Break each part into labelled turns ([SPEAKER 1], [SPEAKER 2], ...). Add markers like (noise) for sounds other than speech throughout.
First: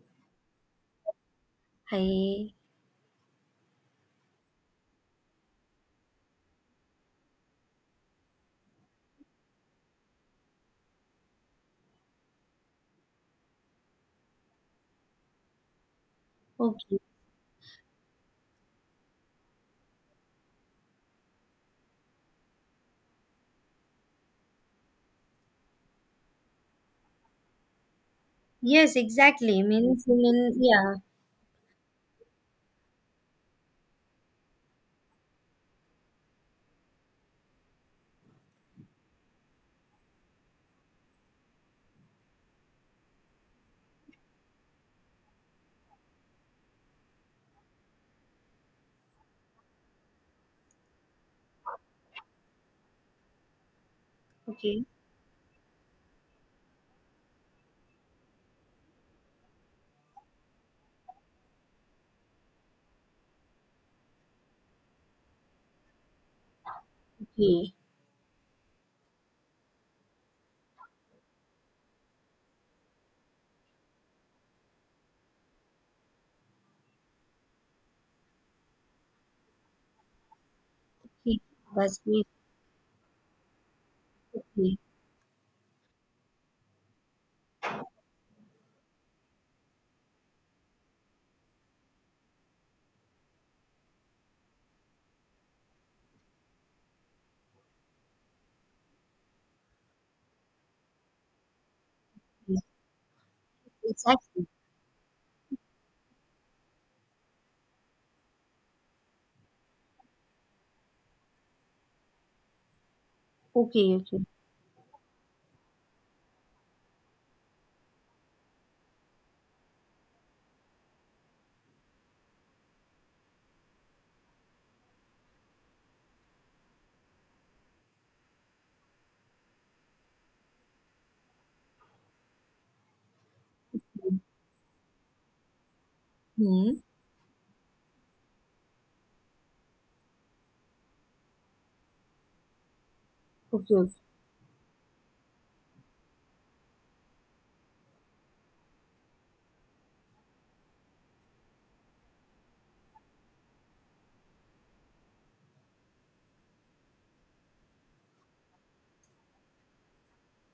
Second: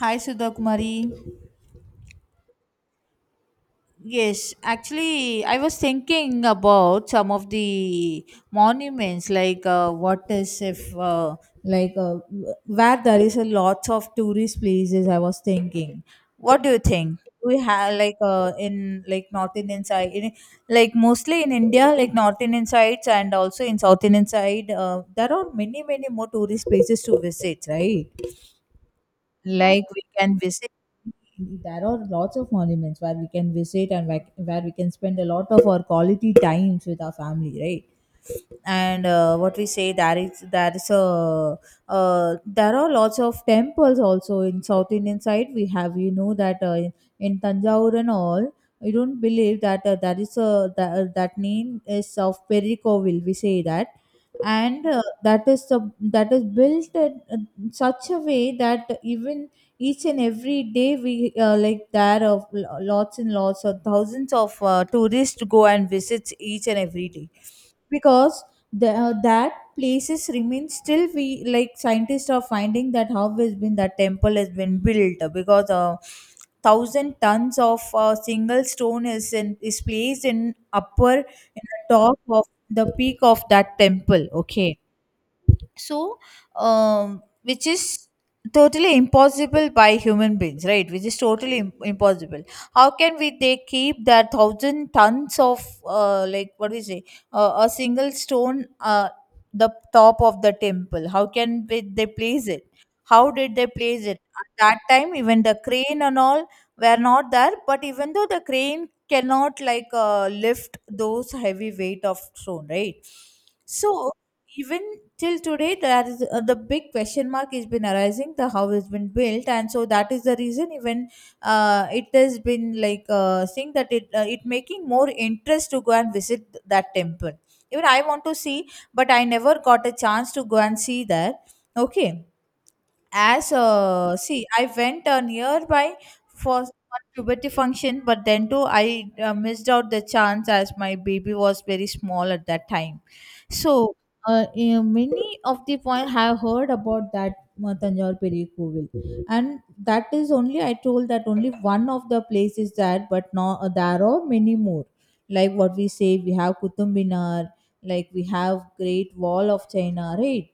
[SPEAKER 1] Hi, Sudha.
[SPEAKER 2] Hi.
[SPEAKER 1] I was thinking about some of the monuments, like what is if, like, where there is a lots of tourist places. I was thinking, what do you
[SPEAKER 2] Okay.
[SPEAKER 1] think? We have in North Indian side, in, like mostly in India, like North Indian sides and also in South Indian side, there are many more tourist places to visit, right?
[SPEAKER 2] Yes, exactly.
[SPEAKER 1] Like we
[SPEAKER 2] Means
[SPEAKER 1] can
[SPEAKER 2] mean
[SPEAKER 1] visit
[SPEAKER 2] yeah.
[SPEAKER 1] there are lots of monuments where we can visit and where we can spend a lot of our quality times with our family, right? And what we say there is a there are lots of temples also in south indian side. We have you know that in tanjavur and all. I don't believe that there is a that name is of perikovil we say that.
[SPEAKER 2] Okay.
[SPEAKER 1] And that is the, that is built in such a way that even each and every day we like there of lots and lots of thousands of tourists go and visit each and every day.
[SPEAKER 2] Okay.
[SPEAKER 1] Because that places remain still we like scientists are finding that how has been that temple has been built, because thousand tons of single stone is in is placed in upper
[SPEAKER 2] Okay.
[SPEAKER 1] in the
[SPEAKER 2] That's
[SPEAKER 1] top
[SPEAKER 2] great.
[SPEAKER 1] of the peak of that temple,
[SPEAKER 2] Okay.
[SPEAKER 1] okay. So which is totally impossible by human beings, right? Which is totally impossible. How can we they keep that thousand tons of like what do we say a single stone the top of the temple, how can they place
[SPEAKER 2] Yes,
[SPEAKER 1] it, how did they place it
[SPEAKER 2] exactly.
[SPEAKER 1] at that time? Even the crane and all were not there, but even though the crane cannot like lift those heavy weight of stone, right? So
[SPEAKER 2] Okay. Okay.
[SPEAKER 1] even till today there is the big question mark has been arising the how has been built, and so that is the reason even it has been like saying that it it making more interest to go and visit that temple. Even I want to see, but I never got a chance to go and see there, okay. As see, I went nearby for
[SPEAKER 2] Hmm.
[SPEAKER 1] one puberty function, but then too I missed out the chance as my baby was very small at that time.
[SPEAKER 2] Okay. Okay.
[SPEAKER 1] So many of the point have heard about that Tanjore Peri Kovil, and that is only I told that only one of the places that, but now there are many more. Like what we say, we have Qutub Minar, like we have Great Wall of China, right?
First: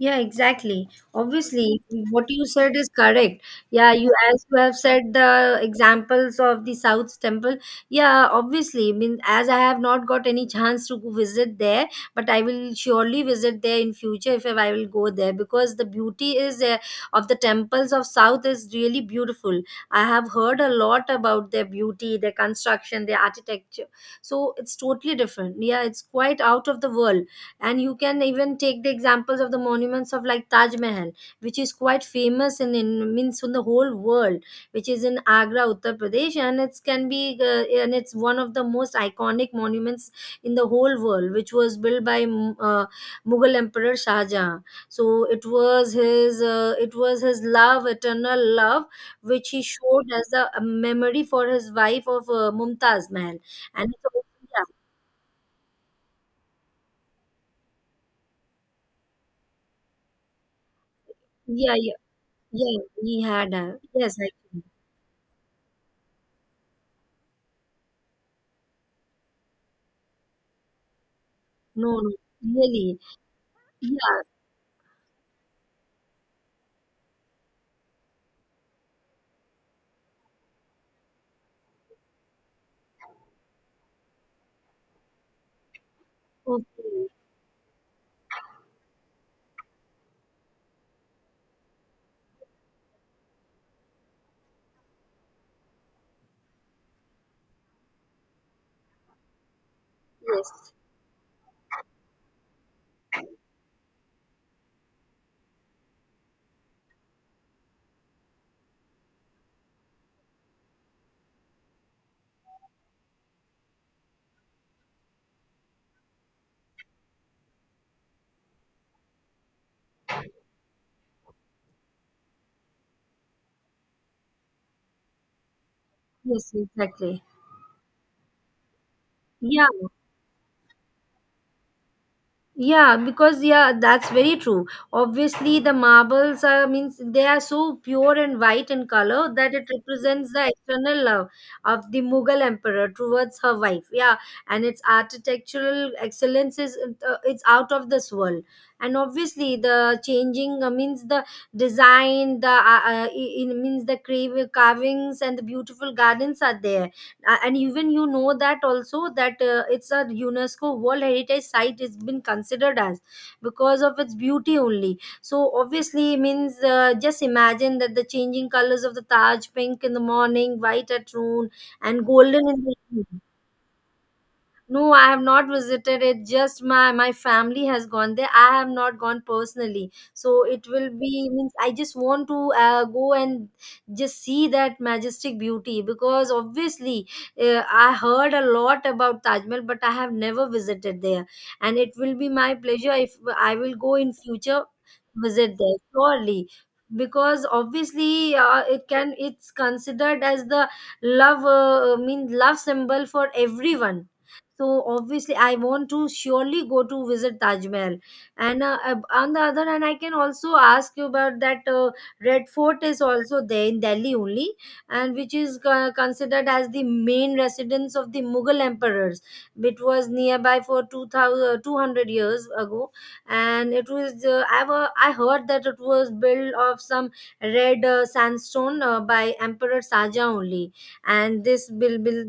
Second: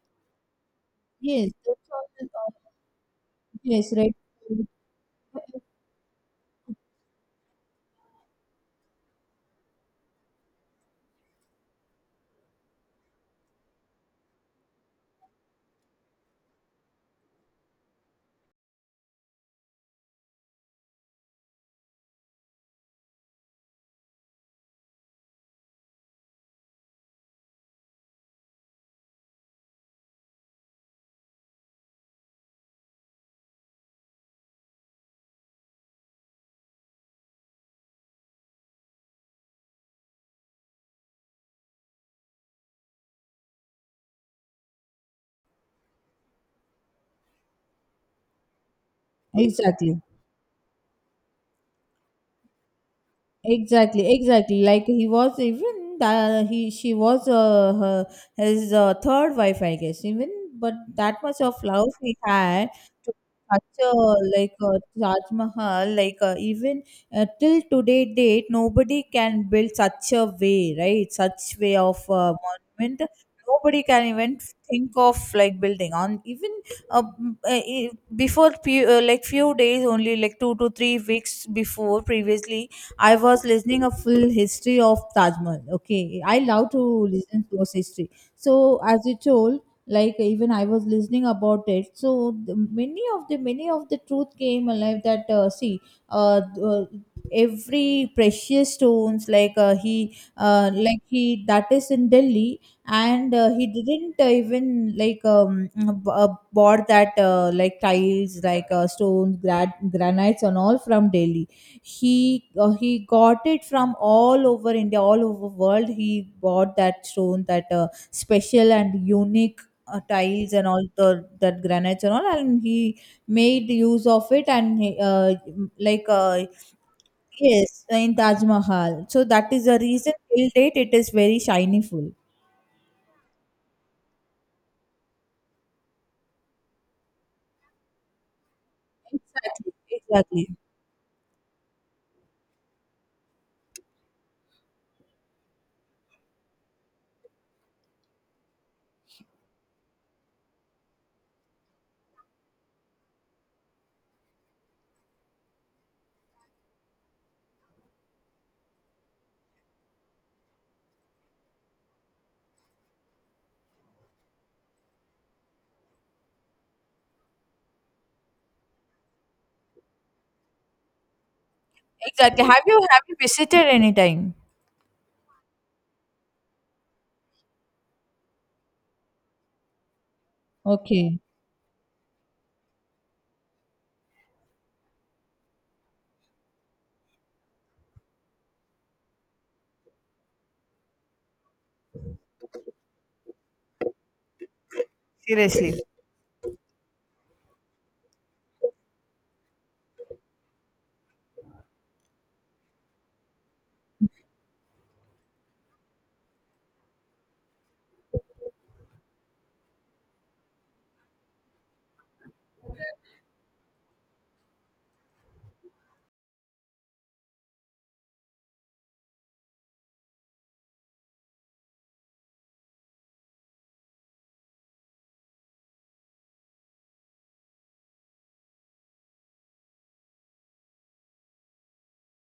[SPEAKER 2] Yeah, exactly.
[SPEAKER 1] Yes, that's
[SPEAKER 2] Obviously, what you
[SPEAKER 1] all.
[SPEAKER 2] said is correct. Yeah,
[SPEAKER 1] Yes,
[SPEAKER 2] you
[SPEAKER 1] right.
[SPEAKER 2] as you have said the examples of the South's temple. Yeah, obviously. I mean, as I have not got any chance to go visit there, but I will surely visit there in future if I will go there because the beauty is of the temples of South is really beautiful. I have heard a lot about their beauty, their construction, their architecture. So it's totally different. Yeah, it's quite out of the world, and you can even take the examples of the monuments of like Taj Mahal, which is quite famous in means in the whole world, which is in Agra, Uttar Pradesh, and it's can be and it's one of the most iconic monuments in the whole world, which was built by Mughal emperor Shah Jahan. So it was his love, eternal love, which he
[SPEAKER 1] Exactly.
[SPEAKER 2] showed as a memory for his wife of Mumtaz Mahal. And it's
[SPEAKER 1] Exactly,
[SPEAKER 2] also-
[SPEAKER 1] exactly.
[SPEAKER 2] yeah
[SPEAKER 1] Like he was even that he she was her, his third wife, I guess. Even but that much of
[SPEAKER 2] yeah
[SPEAKER 1] love
[SPEAKER 2] yeah.
[SPEAKER 1] he had
[SPEAKER 2] Yeah,
[SPEAKER 1] to
[SPEAKER 2] we had
[SPEAKER 1] such
[SPEAKER 2] a
[SPEAKER 1] a
[SPEAKER 2] yes,
[SPEAKER 1] like
[SPEAKER 2] actually.
[SPEAKER 1] a Taj Mahal, like even till today date, nobody can build such a way, right? Such way
[SPEAKER 2] No,
[SPEAKER 1] of
[SPEAKER 2] no, really.
[SPEAKER 1] monument. Nobody can
[SPEAKER 2] Yeah,
[SPEAKER 1] even think of like building on even uh, before few, like few days only, like 2 to 3 weeks before previously I was listening a full history of Taj Mahal. Okay, I love to
[SPEAKER 2] okay.
[SPEAKER 1] listen to those history. So as you told, like even I was listening about it. So the, many of the truth came alive. That see, uh, uh, every precious stones like he
[SPEAKER 2] Yes,
[SPEAKER 1] like he that is in Delhi. And he didn't even like bought that like tiles like stones granites and all from Delhi. He he got it from all over india, all over world. He bought that stone, that special and unique tiles and all the that granites and all, and he made use of it, and he, like
[SPEAKER 2] yes, exactly.
[SPEAKER 1] yes in taj mahal. So that
[SPEAKER 2] Yeah,
[SPEAKER 1] is the reason till date it is very shiny full.
[SPEAKER 2] yeah, because yeah, that's very true. Obviously, the marbles are means they are so pure and white in color that it
[SPEAKER 1] Exactly.
[SPEAKER 2] represents
[SPEAKER 1] Exactly.
[SPEAKER 2] the external love of the Mughal emperor towards her wife. Yeah, and its architectural excellence is it's out of this world. And obviously, the changing means the design, the it means the crave carvings and the beautiful gardens are there, a- and even you know that also that it's a UNESCO World Heritage Site. It's been considered as because of its beauty only, so obviously means just imagine that the changing colors of the Taj, pink in the morning, white at noon and
[SPEAKER 1] Exactly.
[SPEAKER 2] golden in the
[SPEAKER 1] Have you
[SPEAKER 2] evening.
[SPEAKER 1] visited any time?
[SPEAKER 2] No, I have not visited it. Just my family has gone there. I have not gone personally, so it will
[SPEAKER 1] Okay.
[SPEAKER 2] be means I just want to go and just see that majestic beauty because obviously I heard a lot about Taj Mahal, but I have never visited there, and it will be my pleasure if I will go in future visit there
[SPEAKER 1] Seriously.
[SPEAKER 2] surely because obviously it can, it's considered as the love mean love symbol for everyone. So obviously I want to surely go to visit Taj Mahal. And on the other hand, I can also ask you about that Red Fort is also there in Delhi only, and which is considered as the main residence of the Mughal emperors. It was nearby for 2,200 years ago, and it was I heard that it was built of some red sandstone by emperor Saja only. And this bill, bill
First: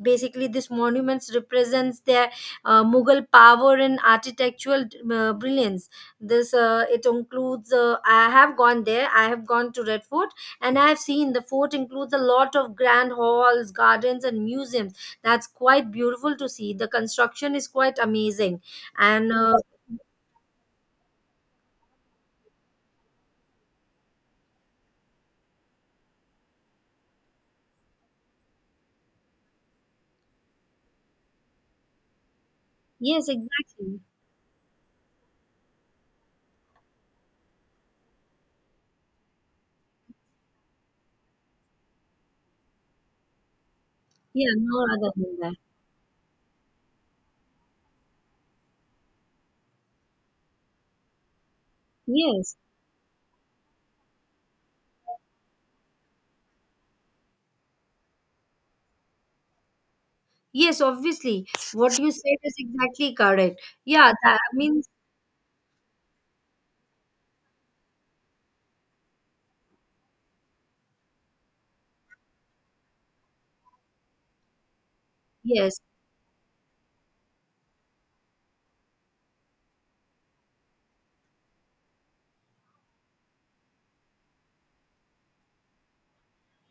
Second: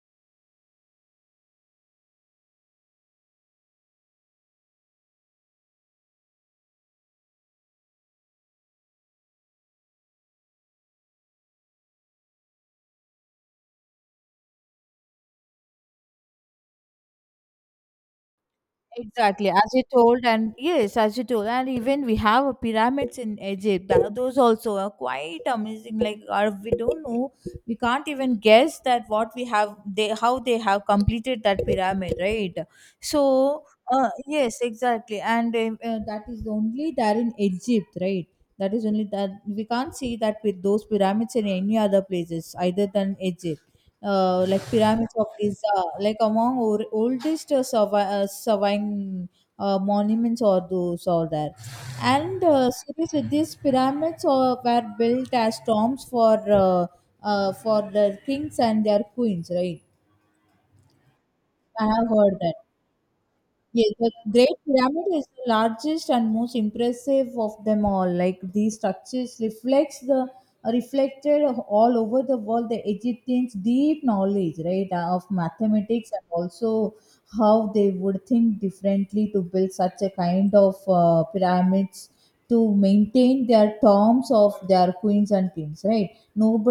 [SPEAKER 2] basically this monuments represents their Mughal power and architectural brilliance. This uh, it includes I have gone there, I have gone to Red Fort, and I have seen the fort includes a lot of grand halls, gardens and museums. That's quite beautiful to see. The construction is quite amazing. And
[SPEAKER 1] Exactly, as you told, and yes, as you told, and even we have a pyramids in Egypt. Those also are quite amazing. Like, are we don't know, we can't even guess that what we have, they how they have completed that pyramid, right?
[SPEAKER 2] yes,
[SPEAKER 1] So,
[SPEAKER 2] exactly,
[SPEAKER 1] yes, exactly, and that is only there in Egypt, right? That is only that we can't see that with those pyramids in any other places, either than Egypt.
[SPEAKER 2] yeah.
[SPEAKER 1] Like
[SPEAKER 2] No other
[SPEAKER 1] pyramids of
[SPEAKER 2] than that.
[SPEAKER 1] Giza, like among or, oldest surviving monuments or those or there. And
[SPEAKER 2] Yes.
[SPEAKER 1] seriously, these pyramids were built as tombs for the kings and their queens, right?
[SPEAKER 2] Yes, obviously.
[SPEAKER 1] I
[SPEAKER 2] What
[SPEAKER 1] have
[SPEAKER 2] you said
[SPEAKER 1] heard
[SPEAKER 2] is
[SPEAKER 1] that.
[SPEAKER 2] exactly correct.
[SPEAKER 1] Yes, the
[SPEAKER 2] Yeah, that
[SPEAKER 1] Great
[SPEAKER 2] means,
[SPEAKER 1] Pyramid is the largest and most impressive of them all. Like these structures reflects the reflected all over the world the Egyptians' deep knowledge, right, of
[SPEAKER 2] yes.
[SPEAKER 1] mathematics and also how they would think differently to build such a kind of pyramids to maintain their terms of their queens and kings, right?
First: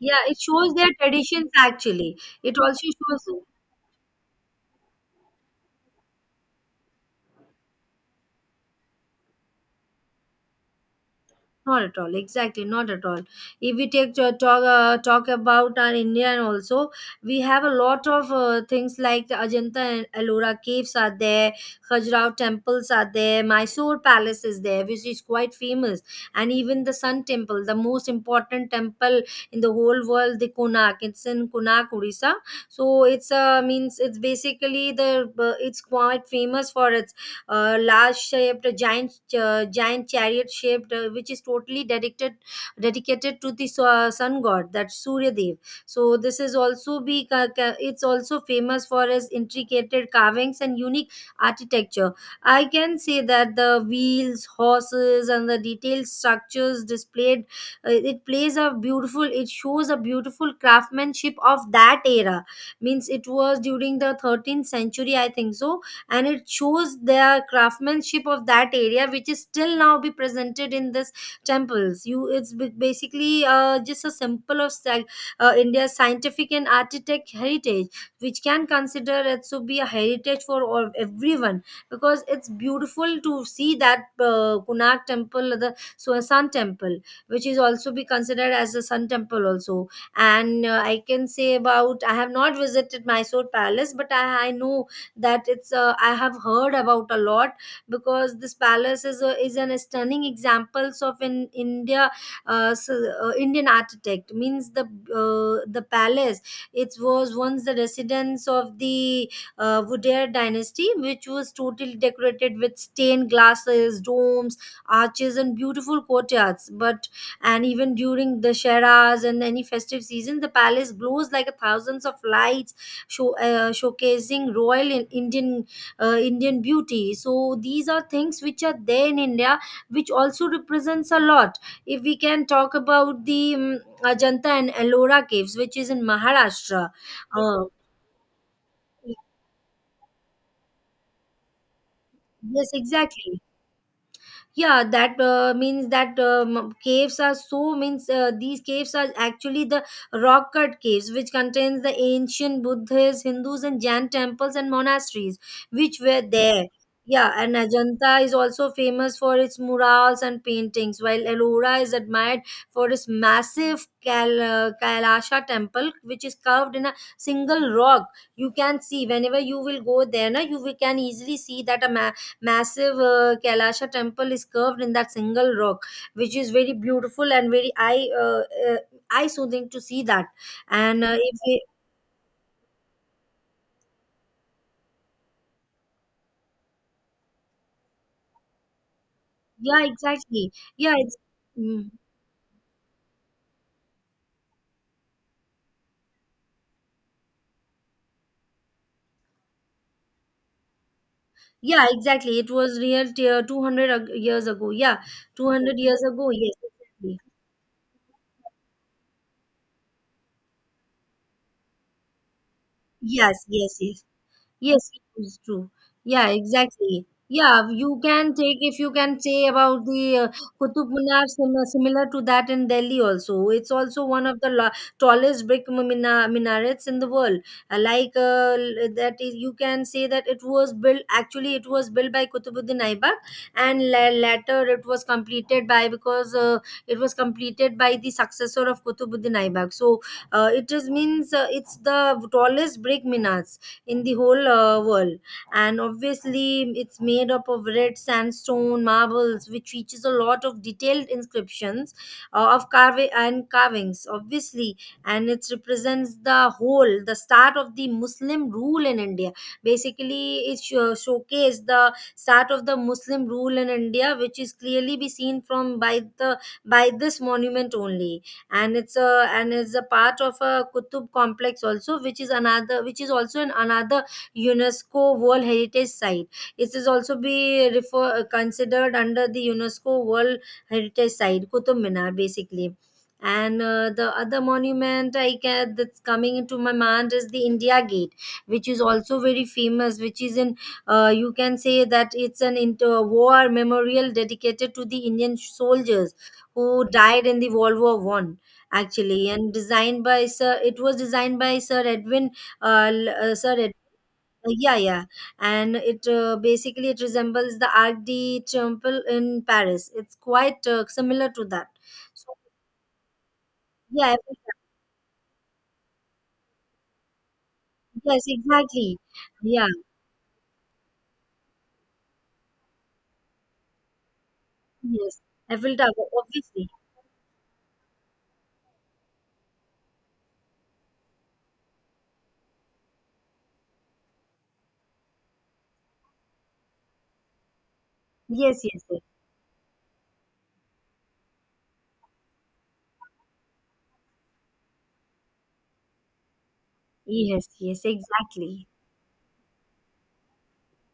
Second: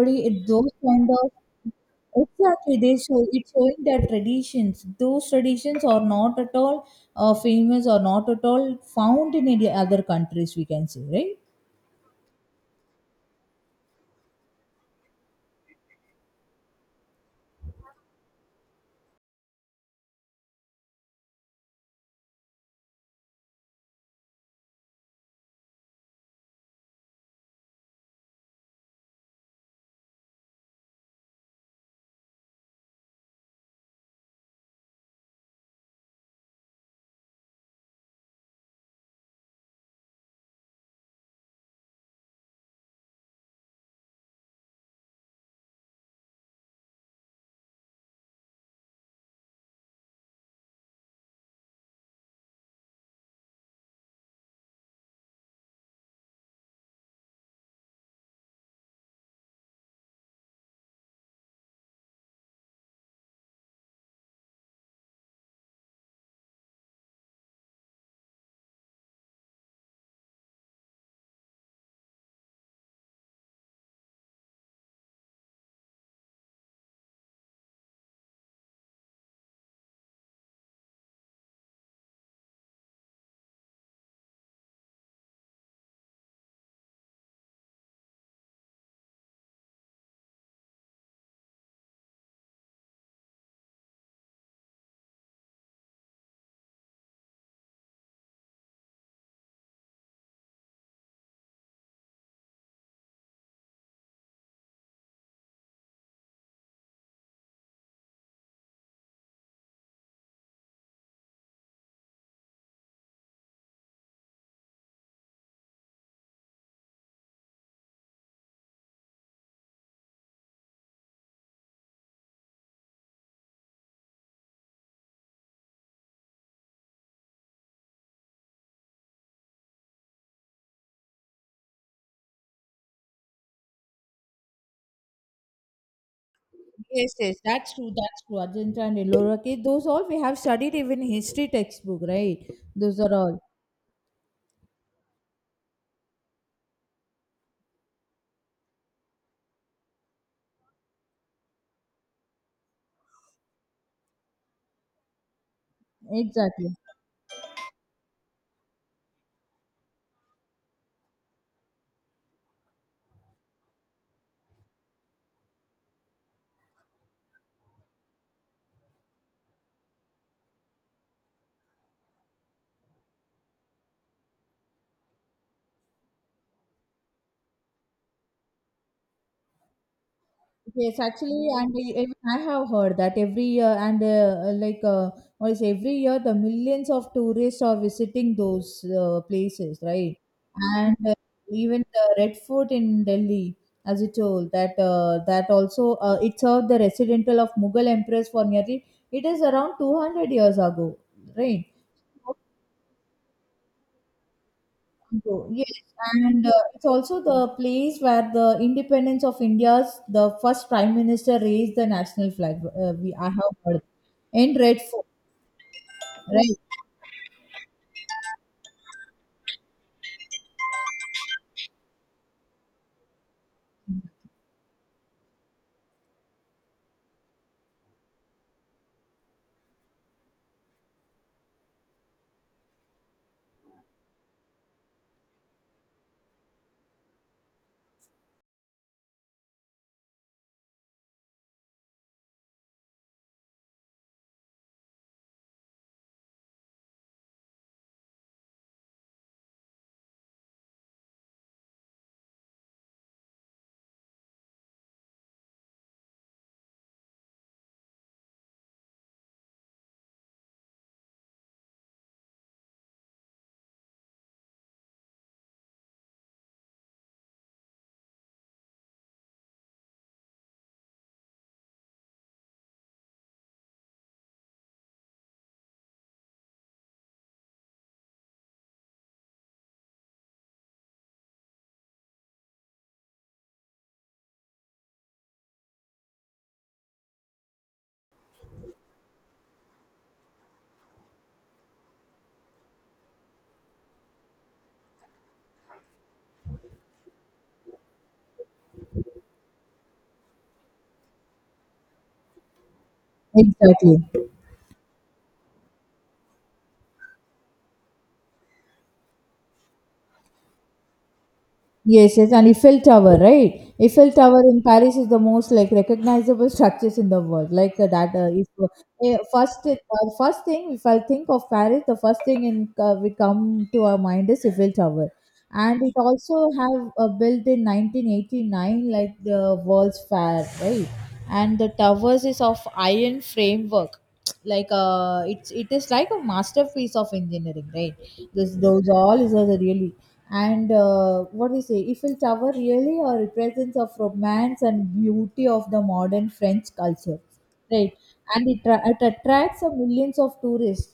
[SPEAKER 2] Yeah, it
[SPEAKER 1] those
[SPEAKER 2] shows their
[SPEAKER 1] kind of.
[SPEAKER 2] traditions actually. It
[SPEAKER 1] Exactly,
[SPEAKER 2] also
[SPEAKER 1] they show
[SPEAKER 2] shows.
[SPEAKER 1] it's showing their traditions. Those traditions are not at all famous or not at all found in any other countries we can say, right?
[SPEAKER 2] Not at all. Exactly, not at all. If we take to talk about our Indian also, we have a lot of things like the Ajanta and Ellora caves are there, Khajuraho temples are there, Mysore Palace is there, which is quite famous, and even the Sun Temple, the most important temple in the whole world, the Konark. It's in Konark, Odisha. So it's means it's basically the it's quite famous for its large shaped giant, giant chariot shaped, which is totally dedicated to the sun god, that Surya Dev. So this is also be it's also famous for its intricate carvings and unique architecture. I can say that the wheels, horses and the detailed structures displayed, it plays a beautiful, it shows a beautiful craftsmanship of that era. Means it was during the 13th century, I think so, and it shows their craftsmanship of that area, which is still now be presented in this temples. You it's basically just a symbol of India's scientific and architect heritage, which can consider it to be a heritage for all, everyone, because it's beautiful to see that Kunark temple, the so sun temple, which is also be considered as a sun temple also. And I can say about I have not visited Mysore Palace, but I know that it's I have heard about a lot because this palace is a, is an stunning examples of in India, s Indian architect means the palace, it was once the residence of the Wodeyar dynasty, which was totally decorated with stained glasses, domes, arches and beautiful courtyards but, and even during the sheras and any festive season the palace glows like a thousands of lights, showcasing royal in Indian, Indian beauty. So these are things which are there in India, which also represents a lot. If we can talk about the Ajanta and Ellora caves, which is in Maharashtra.
[SPEAKER 1] Yes, yes,
[SPEAKER 2] Uh,
[SPEAKER 1] that's true. That's true. Ajanta and Ellora cave, those all we have studied even history textbook, right?
[SPEAKER 2] yes,
[SPEAKER 1] Those are
[SPEAKER 2] exactly.
[SPEAKER 1] all
[SPEAKER 2] Yeah, that means that caves are so means these caves are actually the rock cut caves which contains the ancient Buddhists, Hindus and Jain temples and monasteries which were there.
[SPEAKER 1] exactly.
[SPEAKER 2] Yeah, and Ajanta is also famous for its murals and paintings, while Ellora is admired for its massive Kailasha temple, which is carved in a single rock. You can see whenever you will go there na you will, can easily see that a massive Kailasha temple is curved in that single rock, which is very beautiful and very eye uh, eye soothing to see that.
[SPEAKER 1] Yes,
[SPEAKER 2] And if
[SPEAKER 1] actually,
[SPEAKER 2] we,
[SPEAKER 1] and I even I have heard that every year, and like what is every year, the millions of tourists are visiting those places,
[SPEAKER 2] yeah,
[SPEAKER 1] right?
[SPEAKER 2] exactly, yeah,
[SPEAKER 1] And
[SPEAKER 2] it's.
[SPEAKER 1] even
[SPEAKER 2] Mm.
[SPEAKER 1] the Red Fort in Delhi, as you told, that that also it served the residential of Mughal empress for nearly it is around 200 years ago, right?
[SPEAKER 2] Yeah, exactly. It was real 200 years ago. Yeah,
[SPEAKER 1] So, yes,
[SPEAKER 2] 200 years ago.
[SPEAKER 1] and
[SPEAKER 2] Yes,
[SPEAKER 1] it's
[SPEAKER 2] exactly.
[SPEAKER 1] also the place where the independence of India's the first prime minister raised the national flag. We I
[SPEAKER 2] Yes,
[SPEAKER 1] have
[SPEAKER 2] yes,
[SPEAKER 1] heard
[SPEAKER 2] yes.
[SPEAKER 1] in Red
[SPEAKER 2] Yes,
[SPEAKER 1] Fort,
[SPEAKER 2] it is true. Yeah,
[SPEAKER 1] right?
[SPEAKER 2] exactly. Yeah, you can take if you can say about the Qutub Minar, similar to that in Delhi also. It's also one of the lo tallest brick minarets in the world. That is, you can say that it was built by Qutbuddin Aibak, and la later it was completed by because it was completed by the successor of Qutbuddin Aibak. So it is means it's the tallest brick minars in the whole world. And obviously, it's made up of red sandstone marbles, which features a lot of detailed inscriptions of carving and carvings, obviously. And it represents the whole, the start of the Muslim rule in India. Basically, it showcased the start of the Muslim rule in India, which is clearly be seen from by the by this monument only. And it's a and is a part of a Kutub complex also, which is another, which is also an another UNESCO World Heritage Site. It is also be considered under the UNESCO World Heritage Site, Kutub Minar basically. And the other monument I can, that's coming into my mind is the India Gate, which is also very famous. Which is in you can say that it's an inter war memorial dedicated to the Indian soldiers who died in the World War I actually, and designed by sir Edwin sir Ed,
[SPEAKER 1] Exactly.
[SPEAKER 2] yeah, yeah. And it basically it resembles the Arc de Triomphe in Paris, it's quite similar to that.
[SPEAKER 1] Yes, yes,
[SPEAKER 2] So
[SPEAKER 1] and Eiffel Tower, right?
[SPEAKER 2] yeah,
[SPEAKER 1] Eiffel
[SPEAKER 2] Eiffel
[SPEAKER 1] Tower
[SPEAKER 2] Tower.
[SPEAKER 1] in Paris is the most like recognizable structures in the world. Like that,
[SPEAKER 2] Yes,
[SPEAKER 1] if
[SPEAKER 2] exactly.
[SPEAKER 1] eh, first
[SPEAKER 2] Yeah.
[SPEAKER 1] first thing, if I think of Paris, the first thing in we come to our mind is Eiffel Tower,
[SPEAKER 2] Yes, Eiffel
[SPEAKER 1] and it
[SPEAKER 2] Tower,
[SPEAKER 1] also
[SPEAKER 2] obviously.
[SPEAKER 1] have built in 1989, like the World's Fair, right? And the towers is of iron framework, like it is like a masterpiece of engineering, right? This
[SPEAKER 2] Yes, yes,
[SPEAKER 1] those
[SPEAKER 2] yes.
[SPEAKER 1] all is a really. And what we say, eiffel tower really a represents of romance and beauty of the modern french culture,
[SPEAKER 2] Yes, yes,
[SPEAKER 1] right? And it,
[SPEAKER 2] exactly.
[SPEAKER 1] it attracts a millions of tourists.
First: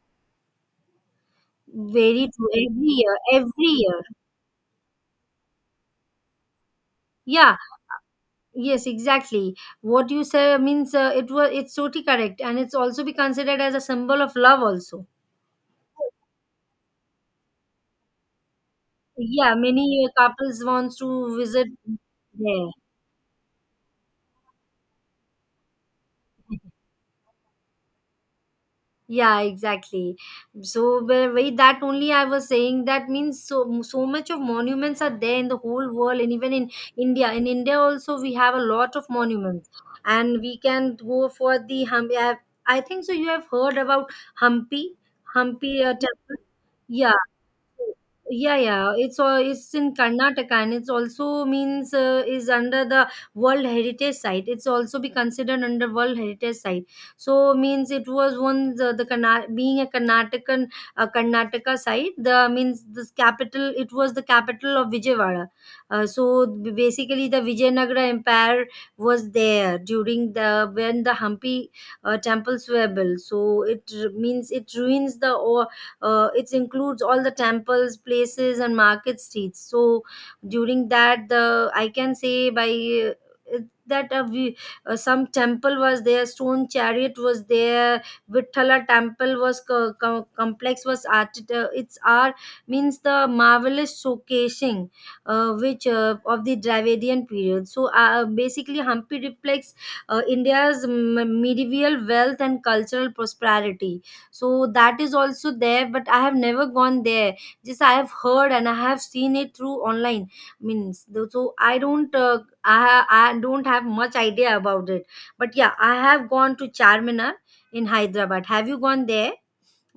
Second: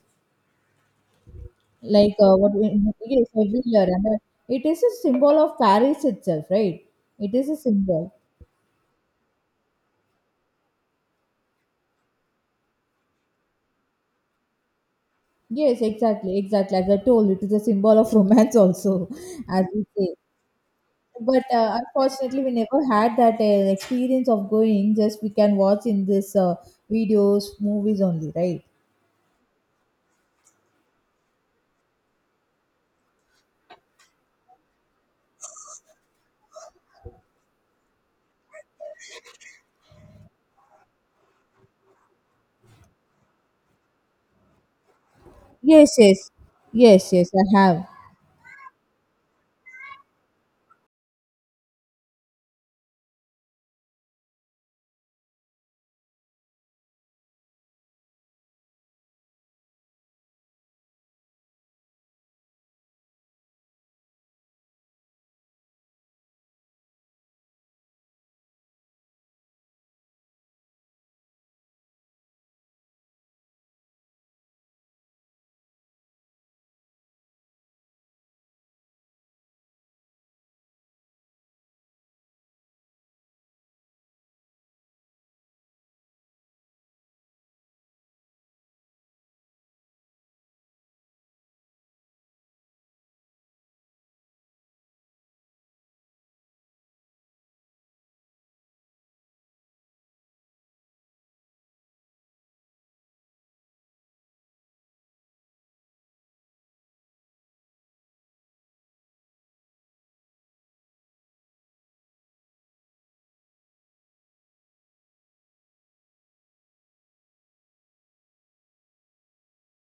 [SPEAKER 1] Like
[SPEAKER 2] Very true. Every year,
[SPEAKER 1] yes,
[SPEAKER 2] every
[SPEAKER 1] every year,
[SPEAKER 2] year.
[SPEAKER 1] and it is a symbol of paris itself, right? It is
[SPEAKER 2] Yeah.
[SPEAKER 1] a symbol.
[SPEAKER 2] Yes, exactly. What you say means it was it's totally correct, and it's also be considered as a symbol of love also.
[SPEAKER 1] Yes, exactly, exactly, as I told, it is a symbol of romance also. (laughs)
[SPEAKER 2] Yeah,
[SPEAKER 1] As we
[SPEAKER 2] many
[SPEAKER 1] say.
[SPEAKER 2] couples wants to
[SPEAKER 1] But
[SPEAKER 2] visit
[SPEAKER 1] unfortunately, we
[SPEAKER 2] there.
[SPEAKER 1] never had that experience of going. Just we can watch in this videos, movies only, right?
[SPEAKER 2] Yeah, exactly. So where that only I was saying that means so so much of monuments are there in the whole world and even in India. In India also we have a lot of monuments, and we can go for the Hampi. I think so. You have heard about Hampi, Hampi
[SPEAKER 1] Yes, yes,
[SPEAKER 2] temple.
[SPEAKER 1] yes,
[SPEAKER 2] Yeah,
[SPEAKER 1] yes. I have.
[SPEAKER 2] yeah, yeah. It's all it's in Karnataka, and it's also means is under the World Heritage Site. It's also be considered under World Heritage Site. So means it was once the being a Karnataka, Karnataka site. The means this capital. It was the capital of Vijayawada. Basically, the Vijayanagara Empire was there during the when the Hampi temples were built. So means it ruins it includes all the temples places and market streets. So during that the I can say by it- that we, some temple was there, stone chariot was there. Vithala temple was complex was art, its art means the marvelous showcasing, which of the Dravidian period. So basically, Hampi reflects India's medieval wealth and cultural prosperity, so that is also there. But I have never gone there, just I have heard and I have seen it through online. Means though- so I don't I don't have much idea about it, but yeah, I have gone to Charminar in Hyderabad. Have you gone there?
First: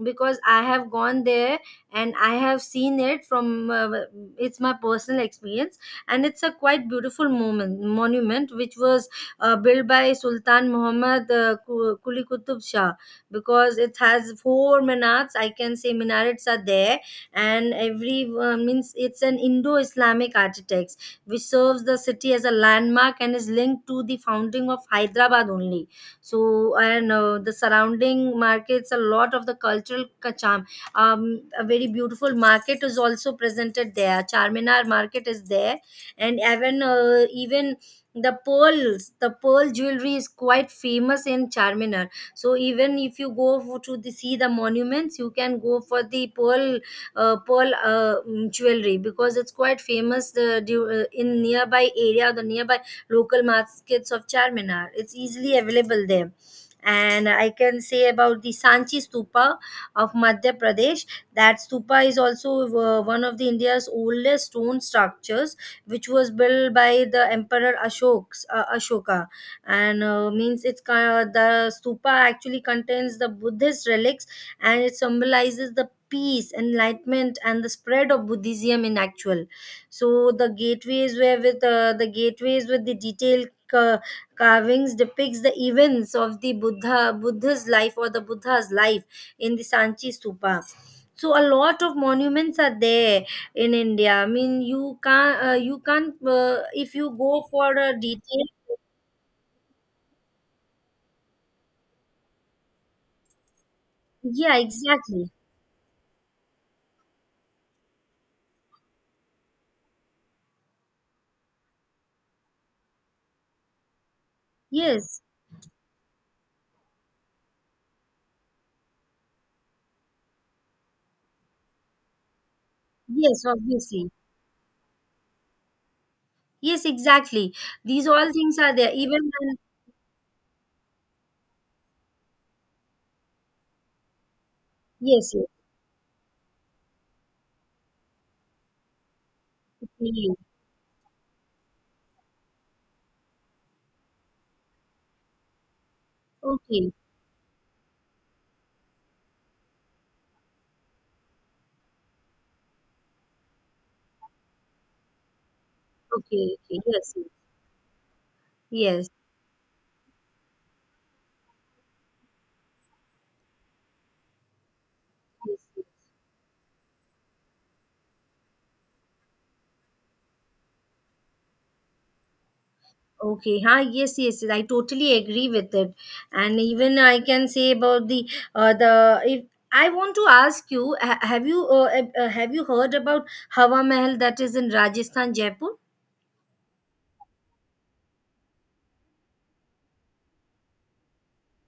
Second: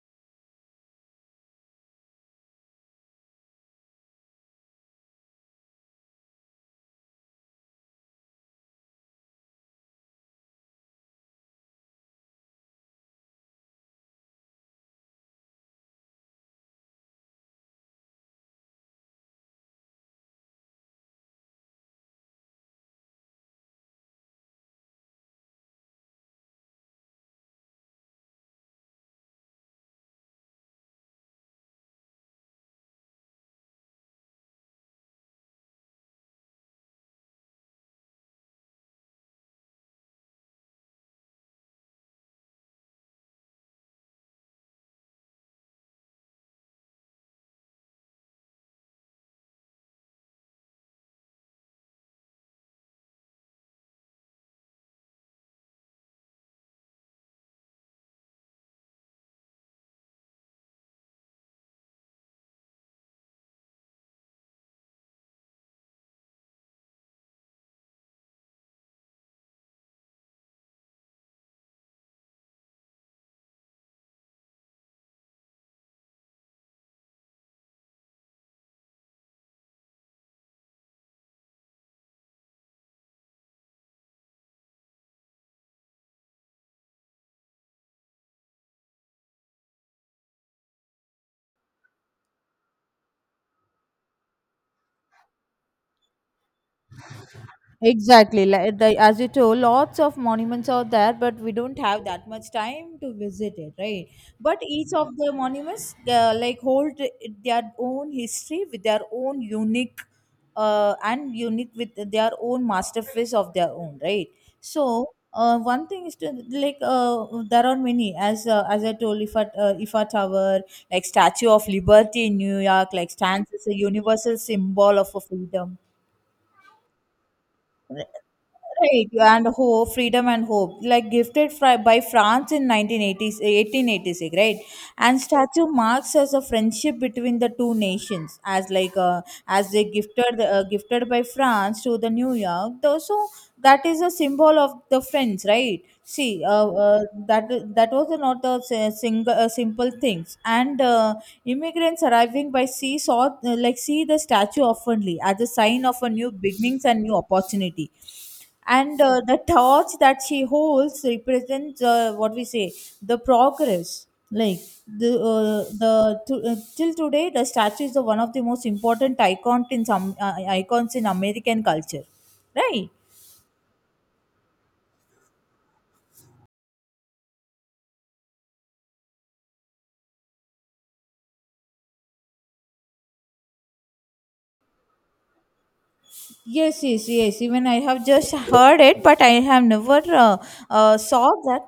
[SPEAKER 2] Because I have gone there, and I have seen it from it's my personal experience, and it's a quite beautiful moment monument which was built by Sultan Muhammad Kuli Qutub Shah, because it has four minarets, I can say minarets are there. And every means it's an Indo-Islamic architects, which serves the city as a landmark and is linked to the founding of Hyderabad only. So and the surrounding markets, a lot of the cultural charm. Um, a very beautiful market is also presented there, Charminar market is there. And even the pearls, the pearl jewelry is quite famous in Charminar. So even if you go for, to the, see the monuments, you can go for the pearl jewelry, because it's quite famous in nearby area, the nearby local markets of Charminar. It's easily available there. And I can say about the Sanchi Stupa of Madhya Pradesh. That stupa is also one of the India's oldest stone structures, which was built by the Emperor Ashoka. And means it's the stupa actually contains the Buddhist relics, and it symbolizes the peace, enlightenment, and the spread of Buddhism in actual. So the gateways with the detailed carvings depicts the events of the Buddha's life, or the Buddha's life in the Sanchi Stupa. So a lot of monuments are there in India. I mean, you can't if you go for a
[SPEAKER 1] Exactly.
[SPEAKER 2] detail.
[SPEAKER 1] Like the, as you told, lots of monuments are there, but we don't have that much time to visit it, right?
[SPEAKER 2] Yeah,
[SPEAKER 1] But each of
[SPEAKER 2] exactly.
[SPEAKER 1] the monuments, like hold their own history with their own unique, and unique with their own masterpiece of their own, right? So,
[SPEAKER 2] Yes,
[SPEAKER 1] one thing is to like there are many as I told Ifa Ifa Tower, like Statue of Liberty in New York, like
[SPEAKER 2] yes,
[SPEAKER 1] stands as a
[SPEAKER 2] obviously.
[SPEAKER 1] universal symbol of a freedom.
[SPEAKER 2] Yes, exactly. These all things are there.
[SPEAKER 1] Right,
[SPEAKER 2] Even
[SPEAKER 1] and
[SPEAKER 2] when,
[SPEAKER 1] hope, freedom and hope, like gifted by France in 1980s, 1886, right? And
[SPEAKER 2] yes, yes.
[SPEAKER 1] statue marks as a friendship between the two nations, as like as they
[SPEAKER 2] Okay,
[SPEAKER 1] gifted gifted by France to the New York. Though, so that is a symbol of the friends, right? See,
[SPEAKER 2] okay,
[SPEAKER 1] that that was not a single simple things, and immigrants arriving by sea saw like see the statue oftenly as a sign of a new
[SPEAKER 2] okay. Okay.
[SPEAKER 1] beginnings and
[SPEAKER 2] Yes,
[SPEAKER 1] new opportunity. And
[SPEAKER 2] yes.
[SPEAKER 1] the torch that she holds represents what we say, the progress like the till today the statue is the one of the most important icons in some icons in american culture, right?
[SPEAKER 2] Okay, huh? Yes, yes, yes, I totally agree with it, and even I can say about the if I want to ask you, have you heard about Hawa Mahal that is in Rajasthan, Jaipur?
[SPEAKER 1] Yes, yes, yes, even I have just heard it, but I have never saw that.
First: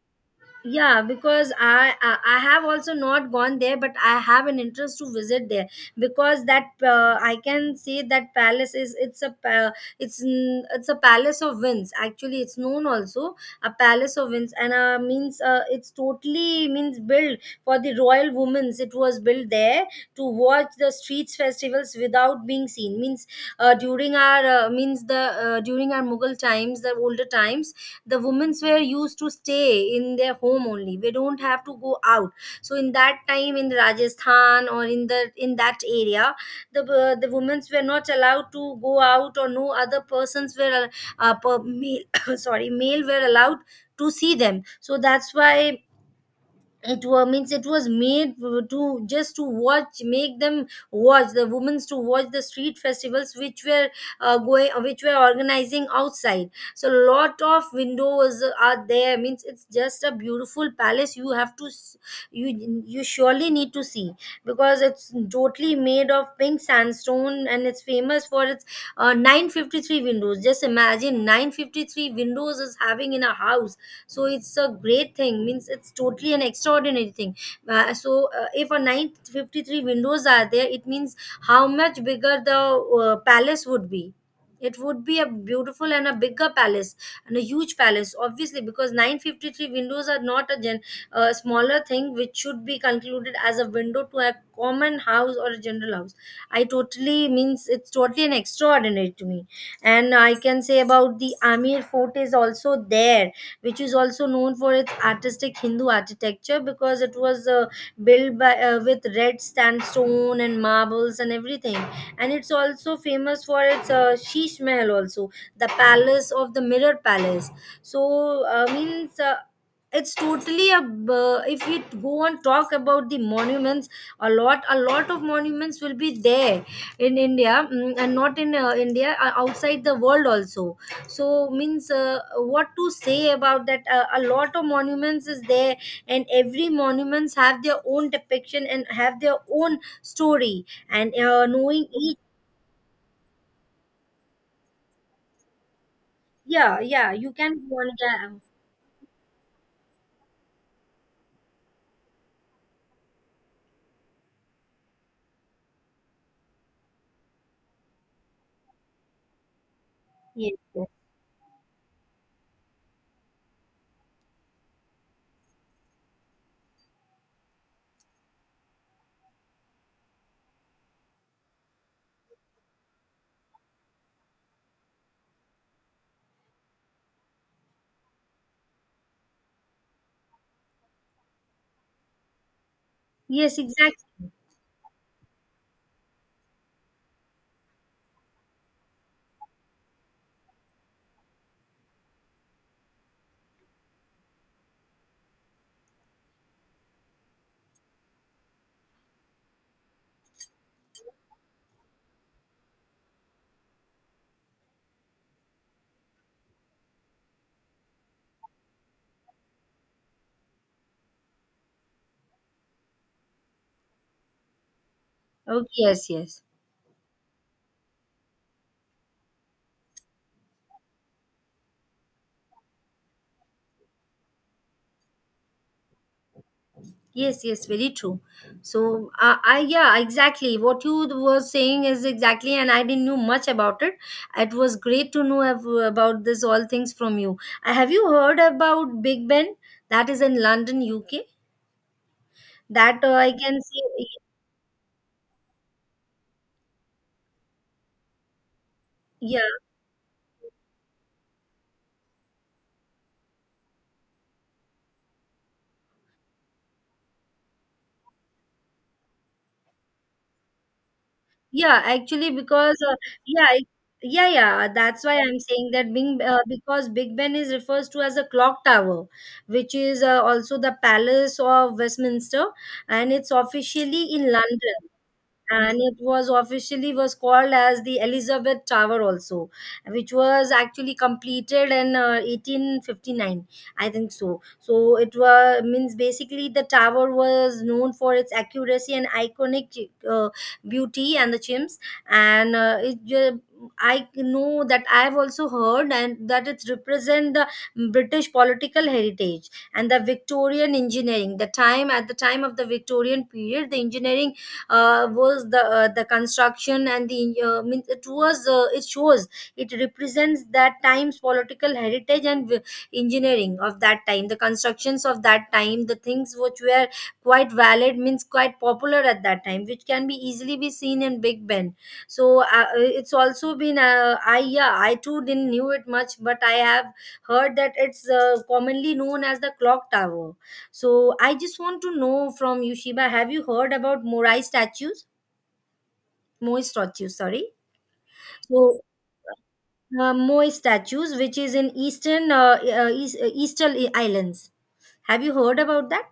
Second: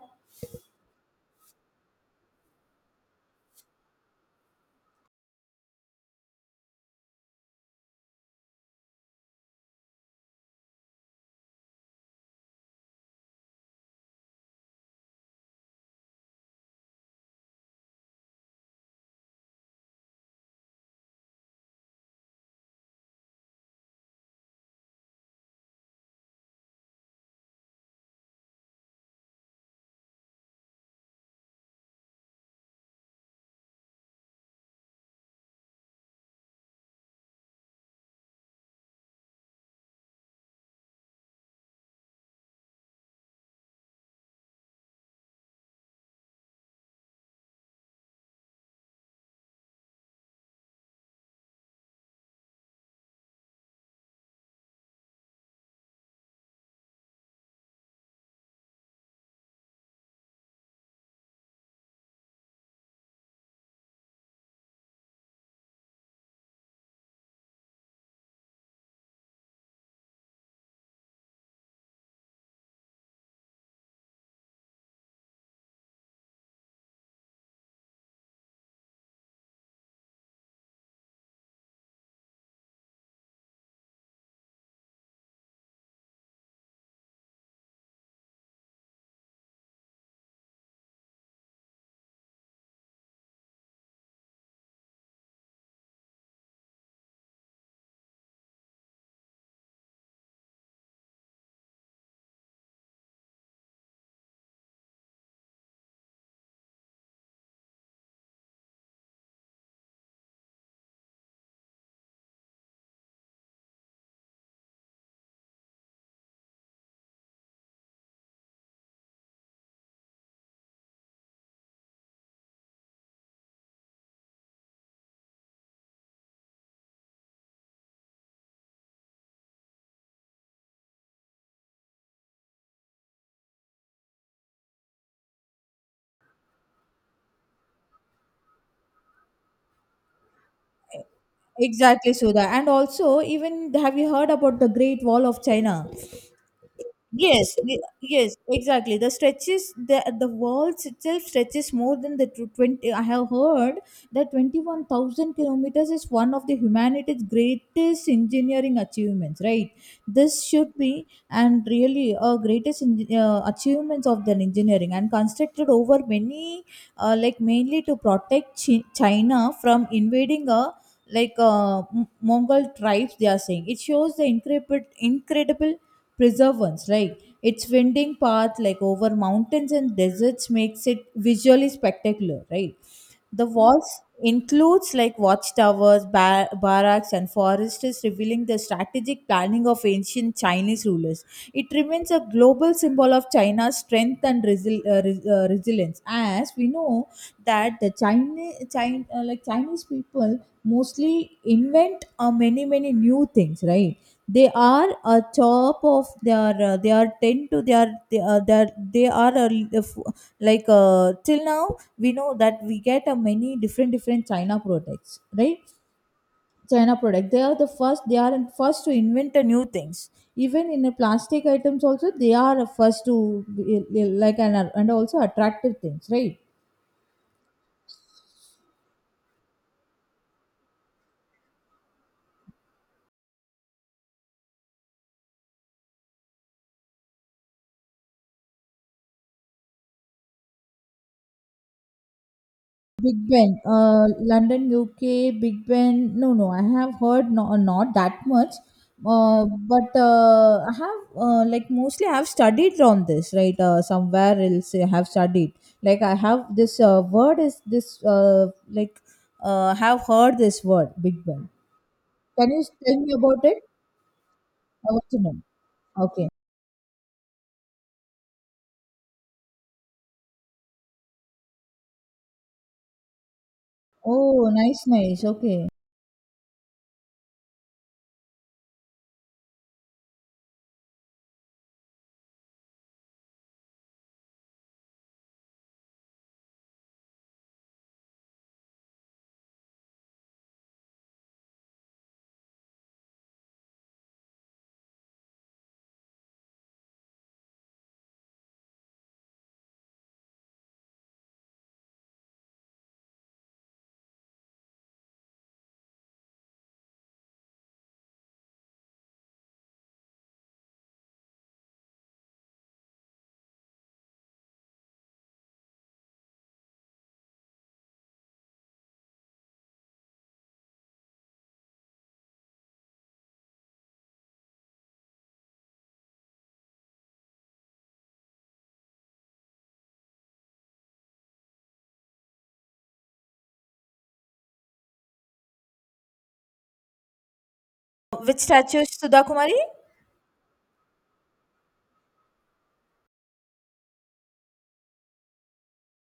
[SPEAKER 2] Yeah, because I have also not gone there, but I have an interest to visit there. Because that I can say that palace is it's a it's a palace of winds actually, it's known also a palace of winds. And means it's totally means built for the royal women's, it was built there to watch the streets festivals without being seen. Means during our means the During our Mughal times, the older times, the women's were used to stay in their home only, we don't have to go out. So in that time in Rajasthan, or in that area, the the women's were not allowed to go out, or no other persons were uh, per, male, (coughs) sorry, male were allowed to see them. So that's why it was made, to just to watch, make them watch the women's to watch the street festivals which were going which were organizing outside. So lot of windows are there, means it's just a beautiful palace, you have to you surely need to see. Because it's totally made of pink sandstone, and it's famous for its 953 windows. Just imagine 953 windows is having in a house. So it's a great thing, means it's totally an extraordinary thing. If a 953 windows are there, it means how much bigger the palace would be. It would be a beautiful and a bigger palace, and a huge palace obviously, because 953 windows are not a a smaller thing which should be concluded as a window to a common house or a general house. I totally means it's totally an extraordinary to me. And I can say about the Amir Fort is also there, which is also known for its artistic Hindu architecture, because it was built by with red sandstone and marbles and everything. And it's also famous for its Sheesh Mahal, also the palace of the Mirror Palace. So means. It's totally a if we go and talk about the monuments, a lot of monuments will be there in India, and not in India, outside the world also. So means what to say about that, a lot of monuments is there, and every monuments have their own depiction and have their own story, and knowing
[SPEAKER 1] Exactly,
[SPEAKER 2] each.
[SPEAKER 1] Sudha, and also even, have you heard about the great wall of china?
[SPEAKER 2] Yeah, yeah, you
[SPEAKER 1] Yes,
[SPEAKER 2] can go on, yeah.
[SPEAKER 1] yes, exactly. The stretches, the walls itself stretches more than the 20. I have heard that 21,000 kilometers is one of the humanity's greatest engineering achievements, right? This
[SPEAKER 2] Yes,
[SPEAKER 1] should
[SPEAKER 2] yes,
[SPEAKER 1] be and really a greatest achievements of the engineering and constructed over many, like mainly to protect China from invading a like Mongol tribes. They are saying it shows the incredible Preservance, right? Its winding path, like over mountains and deserts, makes it visually spectacular, right? The
[SPEAKER 2] yes,
[SPEAKER 1] walls
[SPEAKER 2] exactly.
[SPEAKER 1] includes like watchtowers, barracks, and forests, revealing the strategic planning of ancient Chinese rulers. It remains a global symbol of China's strength and resilience. As we know that the Chinese, China, like Chinese people mostly invent many new things, right? They are a top of their, they are tend to their, they are, they are, they are a, like Till now we know that we get a many different china products, right?
[SPEAKER 2] Okay, yes, yes.
[SPEAKER 1] China product, they are the first, they are in first to invent a new things. Even in a plastic items also they are a first to and also attractive things, right?
[SPEAKER 2] Yes, yes, very true. So, I yeah, exactly. What you were saying is exactly, and I didn't know much about it. It was great to know about this all things from you. Have you heard about Big Ben? That is in London, UK. That
[SPEAKER 1] Big
[SPEAKER 2] I
[SPEAKER 1] Ben,
[SPEAKER 2] can see.
[SPEAKER 1] London, UK, Big Ben. No, no, I have heard no, not that much,
[SPEAKER 2] Yeah,
[SPEAKER 1] uh, but I have like mostly I have studied on this, right? Somewhere else I have studied. Like I have this word is this like have heard this word Big Ben.
[SPEAKER 2] yeah. Actually,
[SPEAKER 1] Can you
[SPEAKER 2] because
[SPEAKER 1] tell me about
[SPEAKER 2] yeah,
[SPEAKER 1] it?
[SPEAKER 2] I- yeah, yeah,
[SPEAKER 1] I
[SPEAKER 2] that's
[SPEAKER 1] want
[SPEAKER 2] why
[SPEAKER 1] to know.
[SPEAKER 2] I'm saying that being
[SPEAKER 1] Okay.
[SPEAKER 2] because Big Ben is refers to as a clock tower, which is also the palace of Westminster, and it's officially in
[SPEAKER 1] Oh,
[SPEAKER 2] London.
[SPEAKER 1] nice, nice. Okay.
[SPEAKER 2] And it was officially was called as the Elizabeth Tower also, which was actually completed in 1859, I think so. So it was means basically the tower was known for its accuracy and iconic beauty and the chimps. And I know that I've also heard and that it represent the British political heritage and the Victorian engineering. The time At the time of the Victorian period, the engineering was the construction, and the means it was it shows, it represents that time's political heritage and engineering of that time, the constructions of that time, the things which were quite valid, means quite popular at that time, which can be easily be seen in Big Ben. So it's also been I yeah, I too didn't knew it much, but I have heard that it's commonly known as the clock tower. So I just want to know from you, Shiba, have you heard about Morai statues? Moai statues, sorry.
[SPEAKER 1] Which statue
[SPEAKER 2] So
[SPEAKER 1] is Sudha Kumari?
[SPEAKER 2] Moai statues, which is in eastern islands. Have you heard about that?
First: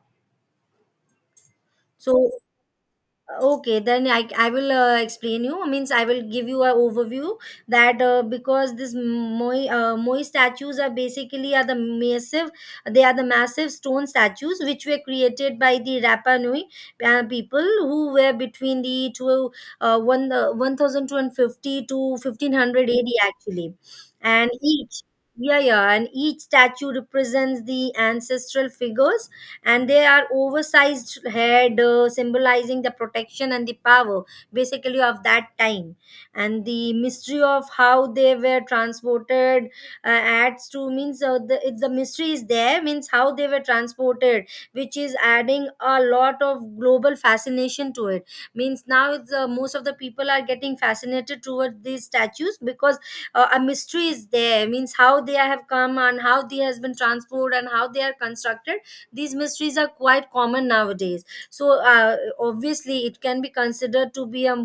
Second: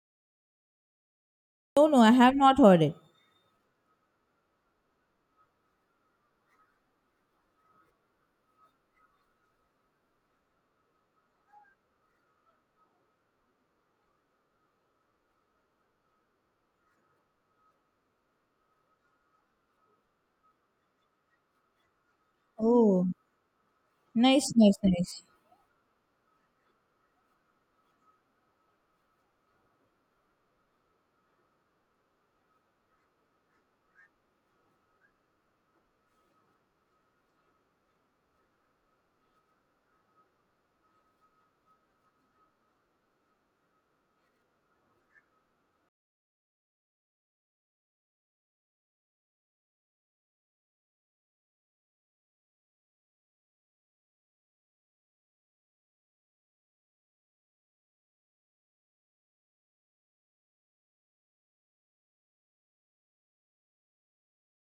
[SPEAKER 1] No, no, I
[SPEAKER 2] So
[SPEAKER 1] have not heard it.
[SPEAKER 2] okay, then I will explain you, means I will give you an overview, that because this moi statues are basically are the massive, they are the massive stone statues which were created by the Rapa Nui people, who were between 1250 to 1500
[SPEAKER 1] Oh,
[SPEAKER 2] AD actually. And
[SPEAKER 1] nice, nice,
[SPEAKER 2] each
[SPEAKER 1] nice.
[SPEAKER 2] yeah, yeah, and each statue represents the ancestral figures, and they are oversized head, symbolizing the protection and the power basically of that time. And the mystery of how they were transported adds to, means if the mystery is there, means how they were transported, which is adding a lot of global fascination to it. Means now most of the people are getting fascinated towards these statues, because a mystery is there, means how they have come and how they has been transported and how they are constructed. These mysteries are quite common nowadays. So obviously it can be considered to be a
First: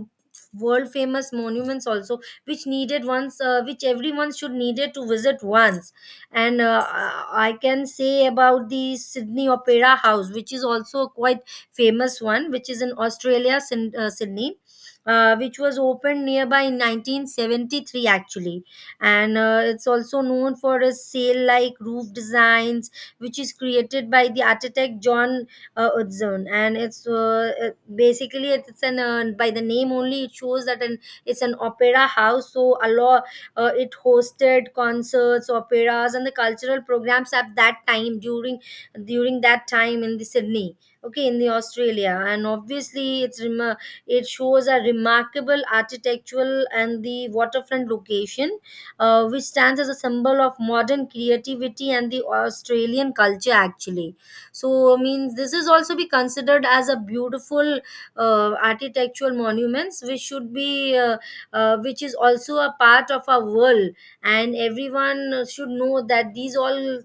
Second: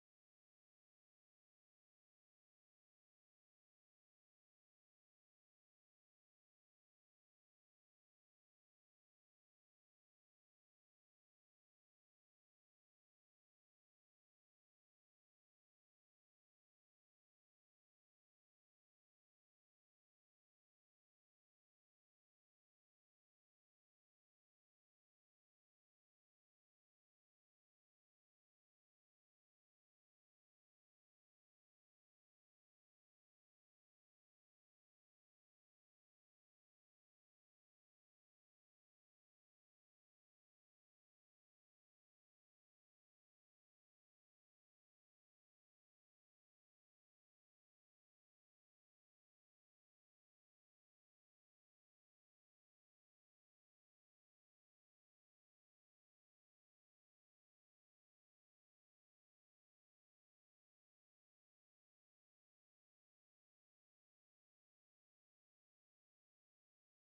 [SPEAKER 2] world famous monuments also, which everyone should needed to visit once. And I can say about the Sydney Opera House, which is also a quite famous one, which is in Australia, Sydney, which was opened nearby in 1973 actually. And it's also known for its sail like roof designs, which is created by the architect John Utzon. And it's basically it's an by the name only it shows that an it's an opera house. So a lot, it hosted concerts, operas, and the cultural programs at that time, during that time in the Sydney. Okay, in the Australia, and obviously it shows a remarkable architectural and the waterfront location, which stands as a symbol of modern creativity and the Australian culture actually. So means this is also be considered as a beautiful architectural monuments, which should be which is also a part of our world, and everyone should know that these all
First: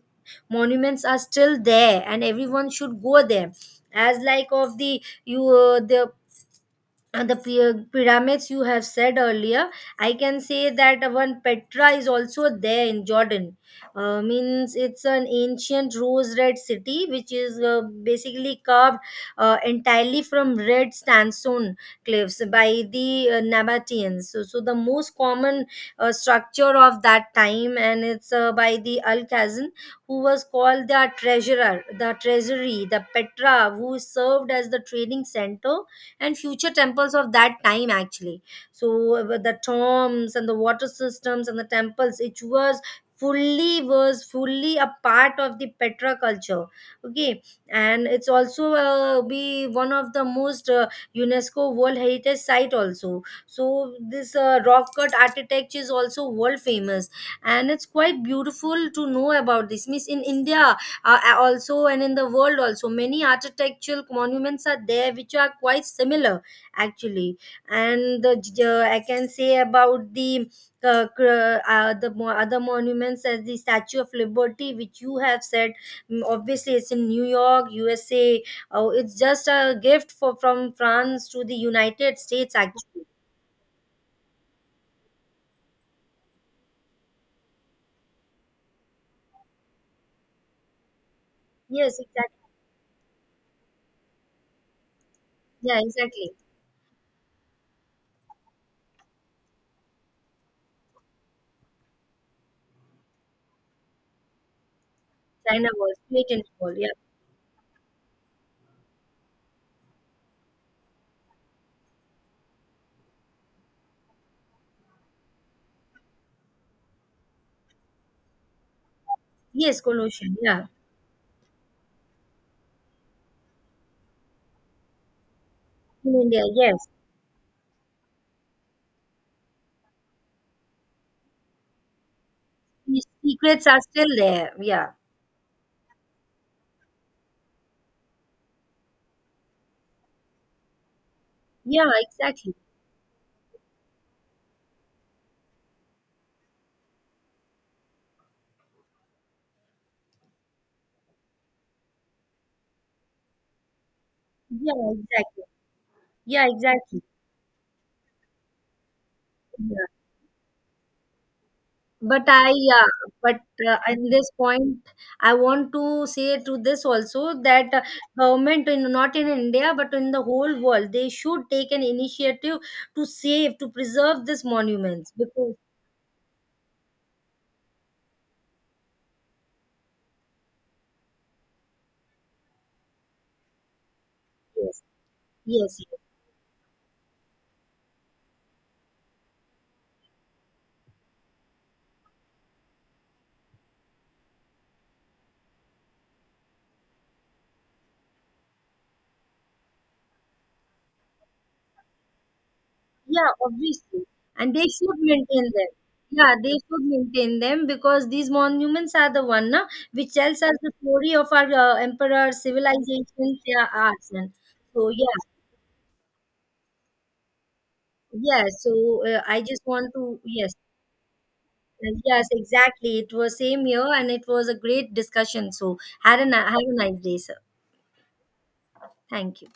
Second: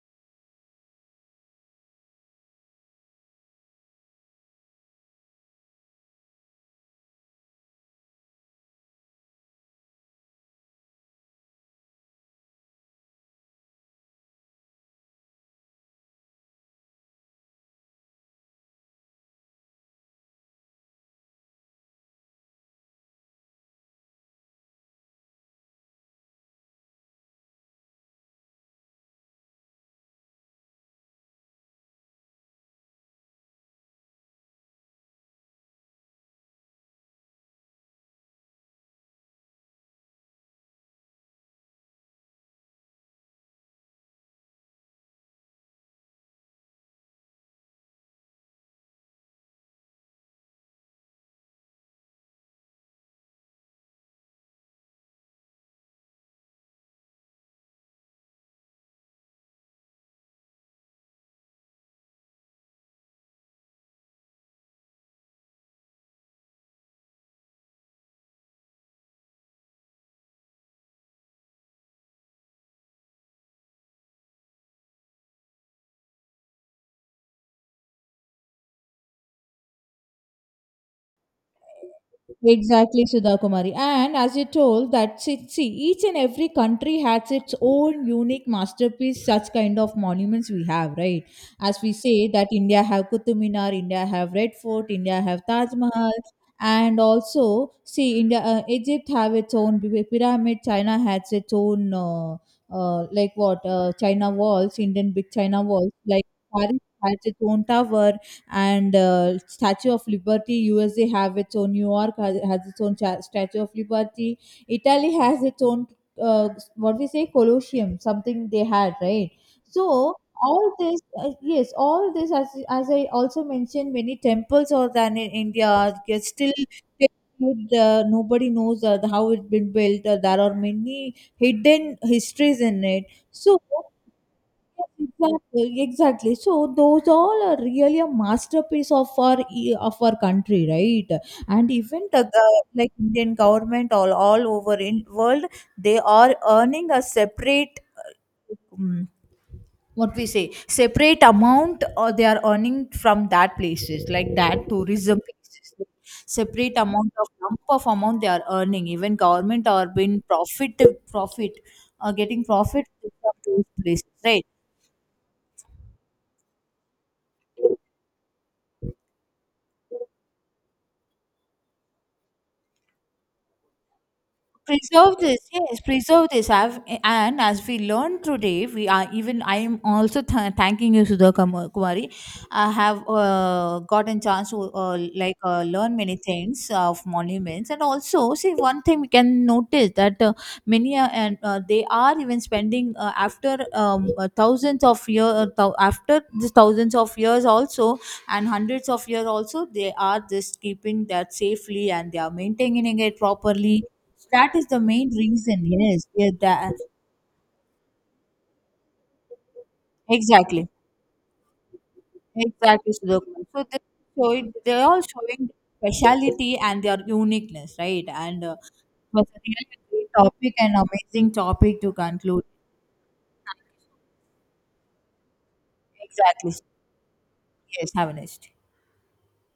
[SPEAKER 2] monuments are still there, and everyone should go there, as like of the pyramids you have said earlier. I can say that one Petra is also there in Jordan. Means it's an ancient rose red city, which is basically carved entirely from red sandstone cliffs by the Nabateans, so the most common structure of that time. And it's by the Al Khazan, who was called the treasurer, the treasury, the Petra, who served as the trading center and future temples of that time actually. So with the tombs and the water systems and the temples, it was fully a part of the Petra culture. Okay. And it's also be one of the most UNESCO World Heritage Site also. So this rock cut architecture is also world famous, and it's quite beautiful to know about this, means in India, also, and in the world also, many architectural monuments are there which are quite similar actually. And the, I can say about the other monuments, as the Statue of Liberty which you have said. Obviously it's in New York, USA. Oh, it's just a gift for from France to the United States actually.
[SPEAKER 1] Exactly, Sudha Kumari. And as you told that, see, see, each and every country has its own unique masterpiece, such kind of monuments we have, right? As we
[SPEAKER 2] Yes,
[SPEAKER 1] say
[SPEAKER 2] exactly.
[SPEAKER 1] that India have Qutub Minar, India have Red Fort, India have Taj
[SPEAKER 2] Yeah,
[SPEAKER 1] Mahal,
[SPEAKER 2] exactly.
[SPEAKER 1] and also see India, Egypt have its own pyramid, China has its own like what, China walls, Indian big China
[SPEAKER 2] China
[SPEAKER 1] walls,
[SPEAKER 2] was
[SPEAKER 1] like
[SPEAKER 2] great in Nepal.
[SPEAKER 1] Paris
[SPEAKER 2] Yeah.
[SPEAKER 1] has its own tower, and Statue of Liberty, USA have its own. New York has its own Statue of Liberty. Italy has its own. Uh, what we say, Colosseum, something they had, right?
[SPEAKER 2] Yes,
[SPEAKER 1] So
[SPEAKER 2] colossian, yeah.
[SPEAKER 1] all this, yes, all this, as I also mentioned, many temples are there in India.
[SPEAKER 2] In
[SPEAKER 1] Yet
[SPEAKER 2] India,
[SPEAKER 1] still,
[SPEAKER 2] yes.
[SPEAKER 1] nobody knows how it's been built. There are many hidden histories in
[SPEAKER 2] These
[SPEAKER 1] it. So
[SPEAKER 2] secrets are still there. Yeah.
[SPEAKER 1] yes, exactly, exactly. So those all are really a masterpiece of our of our country, right? And
[SPEAKER 2] Yeah,
[SPEAKER 1] even the
[SPEAKER 2] exactly.
[SPEAKER 1] like Indian government all over in world, they are earning a separate uh, um, what we say, separate amount, or they are earning from that places, like that
[SPEAKER 2] Yeah,
[SPEAKER 1] tourism
[SPEAKER 2] exactly.
[SPEAKER 1] places,
[SPEAKER 2] Yeah,
[SPEAKER 1] separate
[SPEAKER 2] exactly.
[SPEAKER 1] amount of lump of amount they are earning, even government
[SPEAKER 2] Yeah.
[SPEAKER 1] are being profit, profit
[SPEAKER 2] But
[SPEAKER 1] getting profit
[SPEAKER 2] yeah,
[SPEAKER 1] from
[SPEAKER 2] but
[SPEAKER 1] those
[SPEAKER 2] in
[SPEAKER 1] places,
[SPEAKER 2] this
[SPEAKER 1] right?
[SPEAKER 2] point, I want to say to this also that government, not in India, but in the whole world, they should take an initiative to save, to preserve these monuments,
[SPEAKER 1] Preserve this,
[SPEAKER 2] because,
[SPEAKER 1] yes, preserve this. I've, and as we learned today, we are, even I am also thanking you Sudha Kumari. I have gotten chance to
[SPEAKER 2] yes, yes.
[SPEAKER 1] learn many things of monuments. And also see one thing we can notice, that many and they are even spending after thousands of year, after this thousands of years also and hundreds of years also, they are just keeping that safely and they are maintaining it
[SPEAKER 2] Yeah,
[SPEAKER 1] properly.
[SPEAKER 2] obviously.
[SPEAKER 1] That
[SPEAKER 2] And they
[SPEAKER 1] is the
[SPEAKER 2] should
[SPEAKER 1] main
[SPEAKER 2] maintain
[SPEAKER 1] reason.
[SPEAKER 2] them.
[SPEAKER 1] Yes, yeah,
[SPEAKER 2] Yeah, they
[SPEAKER 1] that
[SPEAKER 2] should maintain them, because these monuments are the one na, which tells us
[SPEAKER 1] exactly,
[SPEAKER 2] the story of our emperor,
[SPEAKER 1] exactly.
[SPEAKER 2] civilization,
[SPEAKER 1] Sudhakar. So
[SPEAKER 2] their
[SPEAKER 1] they
[SPEAKER 2] arts. And
[SPEAKER 1] show it, they're
[SPEAKER 2] so,
[SPEAKER 1] all
[SPEAKER 2] yeah,
[SPEAKER 1] showing speciality and their uniqueness, right?
[SPEAKER 2] yeah.
[SPEAKER 1] And
[SPEAKER 2] So
[SPEAKER 1] it was a
[SPEAKER 2] I just
[SPEAKER 1] really
[SPEAKER 2] want
[SPEAKER 1] great
[SPEAKER 2] to, yes,
[SPEAKER 1] topic and amazing topic to
[SPEAKER 2] yes,
[SPEAKER 1] conclude.
[SPEAKER 2] exactly. It was same here, and it was a great discussion. So
[SPEAKER 1] Exactly.
[SPEAKER 2] have a nice day, sir.
[SPEAKER 1] Yes, have a nice day.
[SPEAKER 2] Thank you.